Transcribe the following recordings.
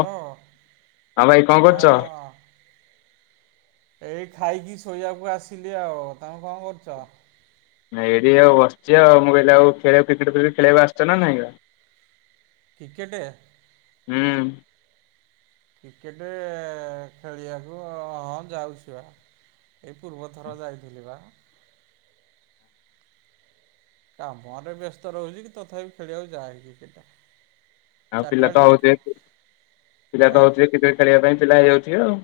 ହଁ। ହଁ ଭାଇ କଣ କରୁଚ? ଏଇ ଖାଇକି ଶୋଇବାକୁ ଆସିଲି ଆଉ। ତୋମେ କଣ କରୁଚ? ନାଇଁ ଏଇଠି ଆଉ ବସିଛି ଆଉ। ମୁଁ କହିଲି ଆଉ ଖେଳ କ୍ରିକେଟ୍ ଫ୍ରିକେଟ ଖେଳିବାକୁ ଆସଚ ନା ନାହିଁ ବା? କ୍ରିକେଟେ? ହୁଁ। କ୍ରିକେଟେ ଖେଳିବାକୁ ଯାଉଛୁ ବା। ଏଇ ପୂର୍ବଥର ଯାଇଥିଲି ବା। କାମରେ ବ୍ୟସ୍ତ ରହୁଚି କି ତଥାପି ଖେଳିବାକୁ ଯାଏ କ୍ରିକେଟ୍। ଆଉ ଚାରିଟା ପିଲା ତ ବେଳେ ଟିକେ ହଉଥିବେ। [inaudible] ପିଲା ଆଁ ତ ହଉଥିବେ କ୍ରିକେଟ୍ ଖେଳିବା ପାଇଁ ପିଲା ହେଇଯାଉଥିବେ ଆଉ।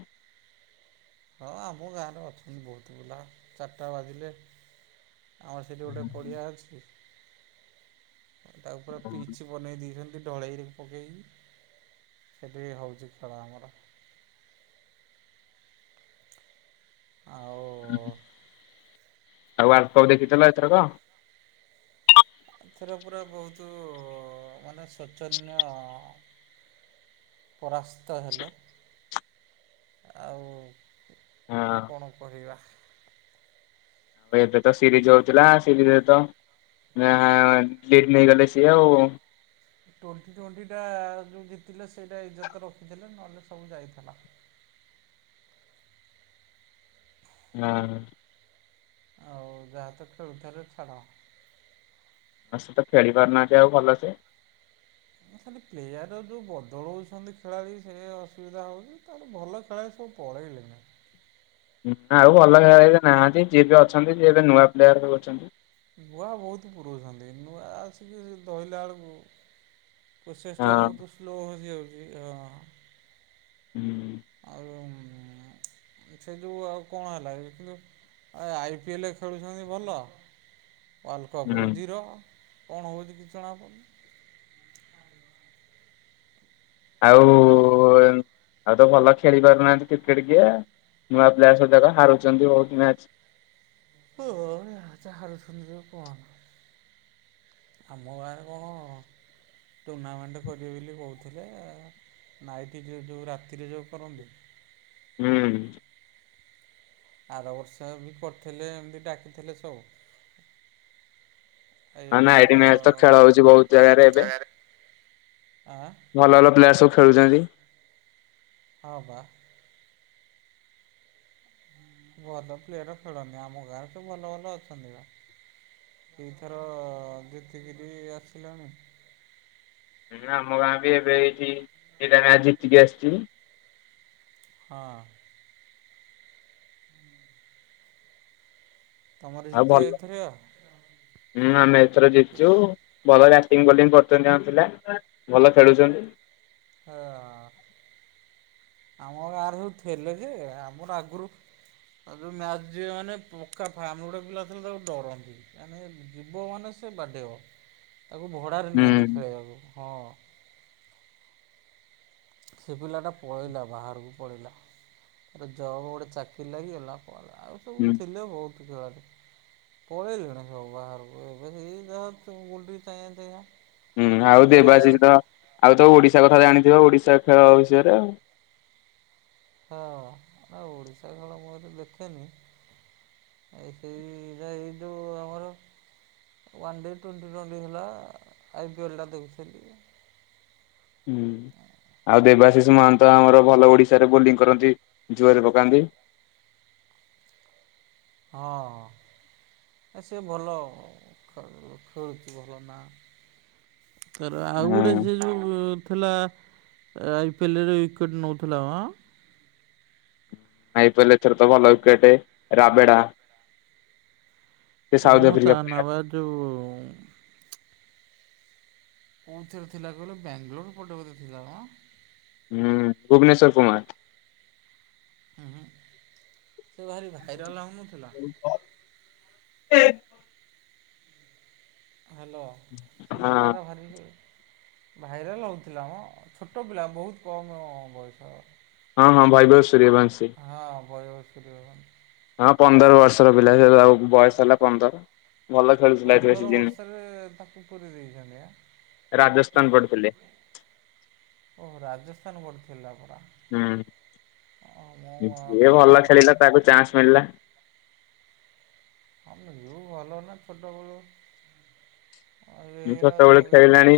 ହଁ ଆମ ଗାଁରେ ଅଛନ୍ତି ବହୁତ ପିଲା। ଚାଟା ବାଜିଲେ ଆମର ସେଠି ଗୋଟେ ପଡିଆ ଅଛି। ତାକୁ ପୁରା ପିଛି ବନେଇ ଦେଇଛନ୍ତି ଢଳେଇରେ ପକେଇକି। ସେଠି ହଉଛି ଖେଳ ଆମର। ଆଉ ଆଉ ୱଲଡକପ ଦେଖିଛନା ଏଥରକ? ଏଥିର ପୁରା ବହୁତ ମାନେ ଶୌଚନ୍ୟ ପରାସ୍ତ ହେଲେ। ଆଉ ହଁ। କଣ କହିବା? ଆଉ ଏବେ ତ ସିରିଜ ହଉଥିଲା ସିରିଜରେ ଚାଟ୍ ନେଇଗଲେ ସିଏ ଆଉ। ଟ୍ୱେଣ୍ଟି ଟ୍ୱେଣ୍ଟି ଟା ଯେଉଁ ଜିତିଲେ ସେଇଟା ଇଜ୍ଜତ ରଖିଦେଲେ। ନହେଲେ ସବୁ ଯାଇଥିଲା। ନା। ଆଉ ଯାହା ତ ଖେଳୁଥିଲେ ଛାଡ଼ା। ଆ ସେ ତ ଖେଳି ପାରୁନାହାନ୍ତି ଆଉ ଭଲସେ। ଖଲି ପ୍ଲେୟାର ଯଉ ବଦଳଉଛନ୍ତି ଖେଳାଳି ସେ ଅସୁବିଧା ହଉଛି। ତାହେଲେ ଭଲ ଖେଳାଳି ସବୁ ପଳେଇଲେନା। ଆଉ ଭଲ ଖେଳାଳି ଏବେ ନାହାନ୍ତି। ଯିଏ ବି ଅଛନ୍ତି ଯିଏ ଏବେ ନୂଆ ପ୍ଲେୟାର ସବୁ ଅଛନ୍ତି। ବୁଆ ବହୁତ ପୁୁରୋଉଛନ୍ତି। ନୂଆ ଆସିକି ସେ ଧଇଲା ବେଳକୁ ପ୍ରୋସେସ ଟା ହଁ ବହୁତ ସ୍ଲୋ ହୋସିଯାଉଛି। ହଁ। ହୁଁ। ଆଉ ସେ ଯଉ ଆଉ କଣ ହେଲା ଦେଖିଲୁ? ଆ ଆଇ ପି ଏ ଲ ରେ ଖେଳୁଛନ୍ତି ଭଲ। ୱାଲ୍ କପରେ ହୁଁ। ଜିରୋ। କଣ ହେଉଛି କିଛି ଜଣାପଡୁନି? ଆଉ ଆଉ ତ ଭଲ ଖେଳି ପାରୁନାହାନ୍ତି କ୍ରିକେଟ କିଏ। ନୂଆ ପ୍ଲେୟାର ସବୁ ଯାକ ହାରୁଛନ୍ତି ବହୁତ ମ୍ୟାଚ। ଓ ହୋ ଯାହା ହାରୁଛନ ଯୋ କହନା। ଆମ ଗାଁରେ କଣ ଟୁର୍ଣ୍ଣାମେଣ୍ଟ କରିବେ ବୋଲି କହୁଥିଲେ। ନାଇଟ୍ ଯେଉ ଯେଉ ରାତିରେ ଯେଉ କରନ୍ତି। ହୁଁ। ଆର ବର୍ଷ ବି କରିଥିଲେ ଏମିତି ଡାକିଥିଲେ ସବୁ। ଏ ନା ନା। ବର୍ଷ ଆ ଇ ଡି ମ୍ୟାଚ ତ ଖେଳ ହଉଛି ବହୁତ ଜାଗାରେ ଏବେ। ଆଁ। ଭଲ ଭଲ ପ୍ଲେୟାର ସବୁ ଖେଳୁଛନ୍ତି। ହଁ ବା। ଭଲ ପ୍ଲେୟର ଖେଳନ୍ତିି। ଆମ ଗାଁରେ ତ ଭଲ ଭଲ ଅଛନ୍ତି ବା। ଏଥର ଜିତିକିରି ଆସିଲାଣି। ହଁ। ଆମ ଗାଁ ବି ଏବେ ହେଇଛି। ଦିଟା ମ୍ୟାଚ ଜିତିକି ଆସିଛି। ହଁ। ତୁମର ଆଉ ଭଲ ଜିତବେ ଏଥିରେ ଆ। ହୁଁ, ଆମେ ଏଥର ଜିତଛୁ। ଭଲ ଯ ଟିମ୍ ବୋଲିଙ୍ଗ କରୁଛନ୍ତି ଆମ ପିଲା ଭଲ ଖେଳୁଛନ୍ତି। [unintelligible] ଆମ ଗାଁରେ ସବୁ ଥିଲେ ଯେ। ଆମର ଆଗରୁ ଆଉ ଯେଉଁ ମ୍ୟାଚ୍ ଯିବେ ମାନେ ପକା ଫ୍ୟାମିଲ ଗୋଟେ ପିଲା ଥିଲେ ତାକୁ ଡରନ୍ତି। ମେ ଜୀବ ମାନେ ସେ ବାଡେଇବ ତାକୁ ଭଡ଼ାରେ ହୁଁ ନିଅନ୍ତି ଖେଳବାକୁ ହଁ। ସେ ପିଲାଟା ପଳେଇଲା ବାହାରକୁ ପଳେଇଲା। ଜବ୍ ଗୋଟେ ଚାକିରି ଲାଗିଗଲା ଆଉ ସବୁ ହୁଁ ଥିଲେ ବହୁତ ଖେଳାଳି। ପଳେଇଲେଣି ସବୁ ବାହାରକୁ ଏବେ ଗଲ। ହୁଁ ଆଉ ଦେବାସୀଷ ତ ଆଉ ତ ଓଡିଶା କଥା ଜାଣିଥିବ ଓଡିଶା ଖେଳ ବିଷୟରେ ଆଉ। ହଁ ନା ଓଡିଶା ଖେଳ ମୁଁ ଏତ ଦେଖେନି। ଏ ସେଇଟା ଏଇ ଯୋଉ ଆମର ୱାନ୍ ଡେ ଟ୍ୱେଣ୍ଟି ଟ୍ୱେଣ୍ଟି ହେଲା ଆଇ ପିଏଲ୍ଟା ଦେଖୁଥିଲି। ହୁଁ। ଆଉ ଦେବାଶିଷ ମହାନ୍ତ ଆମର ଭଲ ଓଡ଼ିଶାରେ ବୋଲିଂ କରନ୍ତି ଜୁଆରେ ପକାନ୍ତି। ହ ହ। ସେ ଭଲ ଖେଳୁଚି ଭଲ ନା ତାର ଆଉ ଗୋଡେ ହଁ ସେ ଯୋଉ ଥିଲା। ଆଇ ପିଏଲ୍ରରେ ଉଇକେଟ୍ ନଉଥିଲା ଅଁ। ଆଇପିଲ୍ ଥର ତ ଭଲ ୱିକେଟ ରାବେଡା। ସେ ସାଉଥ କଣ ତା ଆଫ୍ରିକା ନା ପ୍ଲେୟାର। ବା ଯୋଉ କୋଉଥିରେ ଥିଲା କହିଲ ବାଙ୍ଗୋଲୋର ପଟେ ବୋଧେ ଥିଲା ମ ହୁଁ ଭୁବନେଶ୍ଵର କୁମାର। ଉଁ ହୁଁ ସେ ଭାରି ଭାଇରାଲ୍ ହେଉନଥିଲା। ଓ ଏ। ହ୍ୟାଲୋ ସେ ହଁ ପିଲାର ଭାରି ଭାଇରାଲ୍ ହଉଥିଲା ମ ଛୋଟ ପିଲା ବହୁତ କମ୍ ବୟସ। ହଁ ହଁ ବୈ [unintelligible] ସୂୁରିଅବଂଶୀ। ହଁ ବୟି ସୁରିୟ ବ ହଁ ପନ୍ଦର ବର୍ଷର ପିଲା ସେ ତା ବୟସ ହେଲା ପନ୍ଦର। ଭଲ ଖେଳୁ ପନ୍ଦର ବର୍ଷରେ ତାକୁ ପୁରେଇ ଦେଇଚନ୍ତି ଆ। ରାଜସ୍ଥାନ ପଢିଥିଲେ। ଓହୋ ରାଜସ୍ଥାନ ବଡିଥିଲା ପରା। ମୋ ହୁଁ ଯିଏ ଭଲ ଧାରଣା ଖେଳିଲା ତାକୁ ଚାନ୍ସ ମିଳିଲା। ଅ ବିୟୁ ଭଲ ହେନେ ଛୋଟ ବୋଳୁ ତା ଛୋଟବେଳୁ ଖେଳିଲାଣି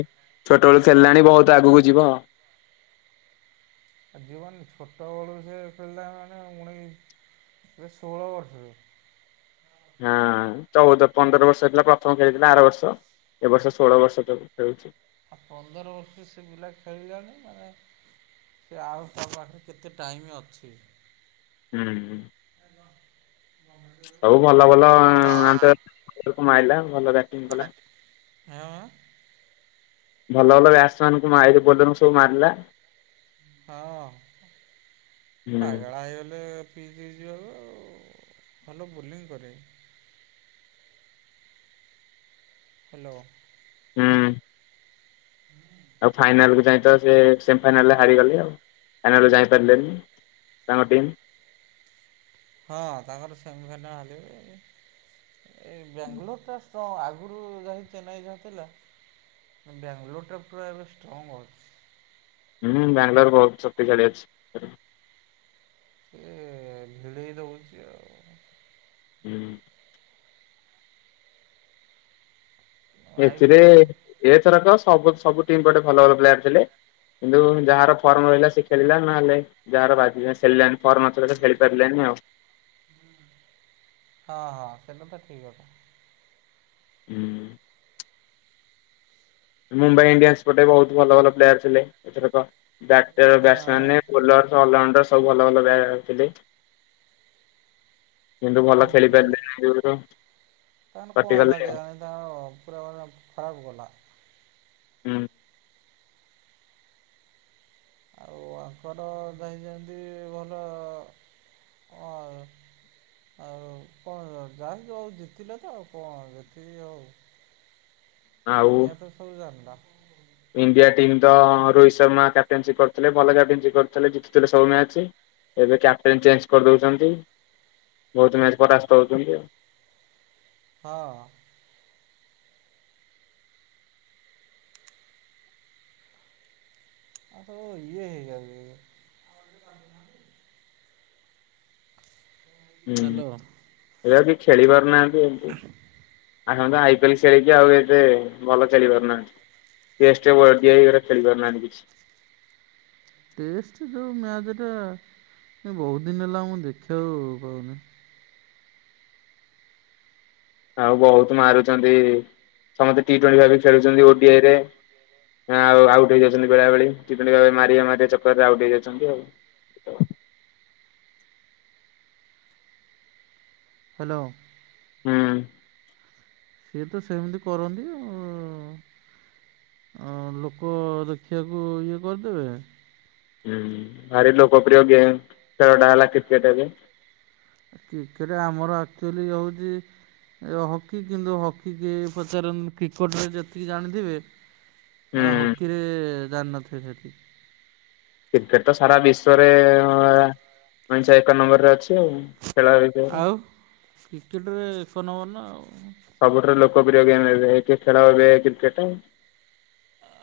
ଛୋଟବେଳୁ ଖେଳିଲାଣି ବହୁତ ଆଗକୁ ଯିବ। ଆଉଯିବନି ଛୋଟବେଳୁ ସେ ଖେଳିଲାଣି ମାନେ ଉଣେଇଶ ଷୋହଳ ବର୍ଷରେ। ହଁ ଚଉଦ ପନ୍ଦର ବର୍ଷ ହେଇଥିଲା ପ୍ରଥମ ଖେଳିଥିଲା ଆର ବର୍ଷ। ଏବ ବର୍ଷ ଷୋହଳ ବର୍ଷ ଖେ ଖେଳୁଚି। ଆ ପନ୍ଦର ବର୍ଷୁ ସେ ପିଲା ଖେଳିଲାଣି ମାନେ ସେ ଆଉ ତା ପାଖେ କେତେ ଟାଇମ୍ ଅଛି। ହୁଁ ହୁଁ। ହ ସବୁ ଭଲ ଭଲ ଆନ୍ତ [inaudible] ମାଇଲା ଭଲ ବ୍ୟା [unintelligible] ଭଲ ଭଲ ବ୍ୟାଟସ୍ ମାନଙ୍କୁ ମାରି ବୋଲକୁ ସବୁ ମାରିଲା। ହଁ ହୁଁ ପାଗଳା ହେଇଗଲେ। ପି ଦେଇ ଯିବାକୁ ଆଉ ଭଲ ବୋଲିଂ କରେ। ହ୍ୟାଲୋ। ହୁଁ। ହୁଁ ଆଉ ଫାଇନାଲ୍କୁ ଯାଇଁ ତ ସେ ସେମି ଫାଇନାଲରେ ହାରିଗଲେ ଆଉ ଫାଇନାଲରେ ଯାଇପାରିଲେନି। ତାଙ୍କ ଟିମ୍। ହଁ ତାଙ୍କର ସେମିଫାଇନାଲ୍ ହାରିଗଲେ ଏଇ ବ୍ୟାଙ୍ଗଲୋର ଟା ତ ଆଗରୁ ଯାଇ ଚେନ୍ନାଇ ଖେଳୁଥିଲେ ବ୍ୟାଙ୍ଗଲୋରଟା ପୁରା ଏବେ ଷ୍ଟ୍ରଙ୍ଗ୍ ଅଛି। ହୁଁ ବାଙ୍ଗଲୋର ବହୁତ ଶକ୍ତିଶାଳି ଅଛି। ଏ ଗିଳେଇ ଦଉଚି ଆଉ। ହୁଁ। ଆଇ ପି ଏଥିରେ ଏଲ୍ ଏଥରକ ସବୁ ସବୁ ଟିମ୍ ଗୋଟେ ଭଲ ଭଲ ପ୍ଲେୟାର ଥିଲେ। କିନ୍ତୁ ଯାହାର ଫର୍ମ ରହିଲା ସେ ଖେଳିଲା ନହେଲେ ଯାହାର ବାଜିଲା ଖେଳିଲାନି। ଫର୍ମ ନଥିଲା ଖେଳିପାରିଲେନି ଆଉ। ହଁ ହଁ ସେଟା ତ ଠିକ୍ ଅଛି। ହୁଁ ମୁମ୍ବାଇ ଇଣ୍ଡିଆନ୍ସ ପଟେ ବହୁତ ଭଲ ଭଲ ପ୍ଲେୟାର ଥିଲେ ଏଥରକ ବ ହଁ ହଁ। Batman bowler. ଅଲଉ ସବୁ ଭଲ ଭଲ ବ୍ୟାଥିଲେ। କିନ୍ତୁ ଭଲ ହଁ ଖେଳି ମୁମ୍ବାଇ ପାରିଲେ ତାଙ୍କର କଣ କଟି ହେଲା କଲେ। କେଜାଣି ପୁରା ଖରାପ ଗଲା। ହୁଁ। ଆଉ ଆଙ୍କର ଯାଇଛନ୍ତି ଭଲ ହ ଆଉ କଣ ଯାନ୍ତୁ ଆଉ ଜିତିଲେ ତ ଆଉ କଣ ଜତିକି ଆଉ [inaudible] ଦୁନିଆ ତ ସବୁ ଜାନ୍ଦ ଇଣ୍ଡିଆ ଟିମ ର ରୋହିତ ଶର୍ମା କ୍ୟାପ୍ଟେନସି କରିଥିଲେ ଭଲ କ୍ୟାପ୍ଟେନସିପ କରିଥିଲେ ଜିତିଥିଲେ ସବୁ ମ୍ୟାଚ ଏବେ କ୍ୟାପଟେନ ଚେଞ୍ଜ କରିଦଉଛନ୍ତି ବହୁତ ମ୍ୟାଚ ପରାସ୍ତ ହଉଛନ୍ତି ଆଉ ହଁ [inaudible] ଆ ଇଏହେଇଜାଉ ହୁଁ ହ୍ୟାଲୋ। ଏବେ କି ଖେଳି ପାରୁନାହାନ୍ତି ଏମିତି ଆଇ ପିଏଲ ଖେଳିକି ଆଉ ଏତେ ଭଲ ଚାଲି ପାରୁନାହାନ୍ତି ଟେଷ୍ଟ ଓଡିଆଇ ଖେଳିପାରୁନାହାଁ କିଛି ଟେଷ୍ଟ ଯେଉଁ ମ୍ୟାଚ୍ଟା ବହୁତ ଦିନ ହେଲା ମୁଁ ଦେଖିବାକୁ ପାହୁନି ଆଉ ବହୁତ ମାରୁଛନ୍ତି ସମସ୍ତେ ଟି ଟଣ୍ଟି ଖେଳୁଛନ୍ତି ଓଡିଆଇ ରେ ହଁ ଆଉ ଆଉଟ ହେଇାଉଛନ୍ତି ବେଳେବେେଳେ କି ମାରିବା ମାରିବା ଚକରରେ ଆଉଟ ହେଇଯାଉଛନ୍ତି ଆଉ ହ୍ୟାଲୋ ହୁଁ ସିଏ ତ ସେମିତି କରନ୍ତି ଆଉ ଆ ଲୋକ ଦେଖିବାକୁ ଇଏ କରିଦେବେ ହୁଁ ଭାର ଲୋକପ୍ରିୟ ଗେମ୍ ଖେଳଟା ହେଲା କ୍ରିକେଟ୍ ଏବେ କ୍ରିକେଟ ଆମର ଆକ୍ଚୁଆଲି ହଉଛି ଏ ହକି କିନ୍ତୁ ହକି କି ପଚାର କ୍ରିକେଟରେ ଯେତିକି ଜାଣିଥିବେ ହୁଁ ନା ହକିରେ ଜାଣିନଥିବ ସେଠି କ୍ରିକେଟ ତ ସାରା ବିଶ୍ଵରେଇଞ୍ଚ ଏକ ନମ୍ବରରେ ଅଛି ଆଉ ଖେଳ ବିଷୟରେ। ଆଉ କ୍ରିକେଟରେ ଏକ ନମ୍ବର ନା ଆଉ ସବୁଠାରୁ ଲୋକପ୍ରିୟ ଗେମ୍ ଏବେ କିଏ ଖେଳ ଏବେ କ୍ରିକେଟ୍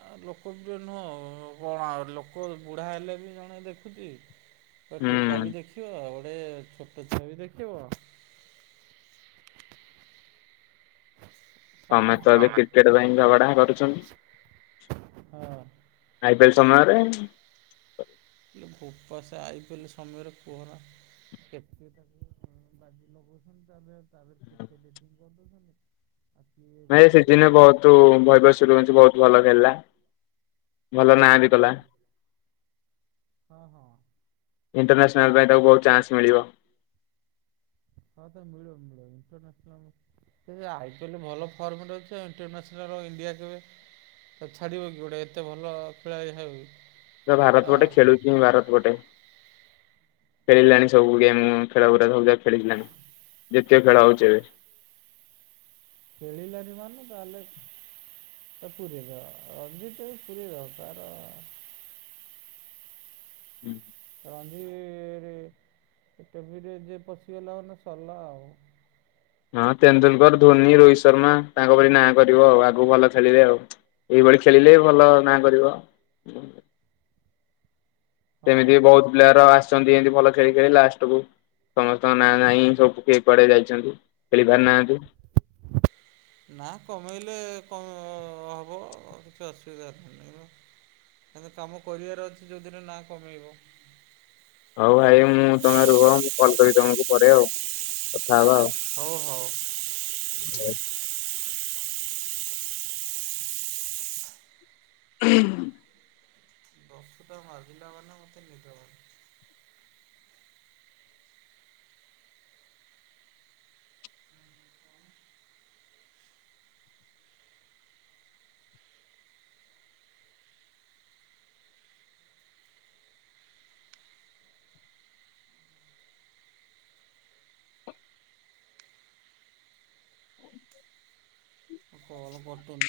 ଆ ଲୋକ ବି ନୁହଁ କଣ ଆଉ ଲୋକ ବୁଢା ହେଲେ ବି ଜଣେ ଦେଖୁଛି ଟୋକା ହୁଁ। ବି ଦେଖିବ ଗୋଟେ ଛୋଟ ଛୁଆ ବି ଦେଖିବ ତମେ ସମସ୍ତେ ତ ଏବେ ଦେଖିବେ କ୍ରିକେଟ ପାଇଁ ଝଗଡା କରୁଛନ୍ତି ହଁ। ଆଇପିଏଲ ସମୟରେ ହେଲେ ଭୂପାସ ଆଇପାରିଲେ ସମୟରେ କୁହରା କେତେ ତା ମିଳେନ ଲଛନ୍ତି ଯ ତ କେେେ କର [inaudible] ନାଇ ସେଦିନ ବହୁତ ବବୈଭବସୁରର୍ୟବ୍ସିରଛି ବହୁତ ଭଲ ଖେଳିଲା ଭଲ ନାହାନ୍ତି କଲା ହଁ ହଁ। ଇଣ୍ଟରନ୍ୟାସନାଲ୍ ପାଇଁ ତାକୁ ବହୁତ ଚାନ୍ସ ମିଳିବ। ହଁ ତାକୁ ମିଳିବ ମିଳିବ ଇଣ୍ଟର ନ୍ୟାସନାଲ। ସେ ଆଇ ପିଏଲ ଭଲ ଫର୍ମରେ ଅଛି ଇଣ୍ଟରନ୍ୟାସନାଲ୍ ଇଣ୍ଡିଆ କେବେ ତ ଛାଡିବ କି ଗୋଟେ ଏତେ ଭଲ ଖେଳାଳି ହବ। ତ ଭାରତ ଗୋଟେ ଖେଳୁଛି ଭାରତ ଗୋଟେ ଖେଳିଲାଣି ସବୁ ଗେମ୍ ଖେଳଗୁଡ଼ା ସବୁ ଯା ଖେଳିଲାଣି ଯେତୀୟ ଖେଳ ହେଉଛି ଏବେ। ଖେଳିଲାନି ମାନେ ତାହେଲେ ତ ପୁରୀର ଅଜିତ୍ ଭାଇ ପୁରୀର ତାର। ହୁଁ [inaudible] ରଞ୍ଜି [unintelligible] ରେ ଯିଏ ପଶିଗଲା ମାନେ ସରିଲା ଆଉ। ହଁ ତେନ୍ଦୁଲକର ଧୋନି ରୋହିତ ଶର୍ମା ତାଙ୍କ ପରି ନାଁ କରିବ ଆଉ ଆଗକୁ ଭଲ ଖେଳିବେ ଆଉ- ଏହିଭଳି ଖେଳିଲେ ଭଲ ନା କରିବ। ହଁ। ସେମିତି ବହୁତ ପ୍ଲେୟର ଆସିଛନ୍ତି ଏମିତି ଭଲ ଖେଳି ଖେଳି ଲାଷ୍ଟ କୁ- ସମସ୍ତଙ୍କ ନାଁ ନାହିଁ, ସବୁ କିଏ କୁଆଡେ ଯାଇଛନ୍ତି ଖେଳି ପାରି ନାହାନ୍ତି। ନା କମେଇଲେ କମ ହବ କିଛି ଅସୁବିଧା ନାହିଁ। କ କାମ କରିବାର ଅଛି ଯୋଉଥିରେ ନା କମେଇବ। ହଉ ଭାଇ ମୁଁ ତମେ ରୁହ, ମୁଁ କଲ କରିବି ତମକୁ ପରେ ଆଉ କଥା ହବା ଆଉ। ହଉ ହଉ। ହଁ [inaudible] ହୁଁ [inaudible] ଦଶୁଟା ବାଜିଲେ ମାନେ ମତେ ନିଦ ହବ ମୁଁ କଲ୍ କଟୁନି।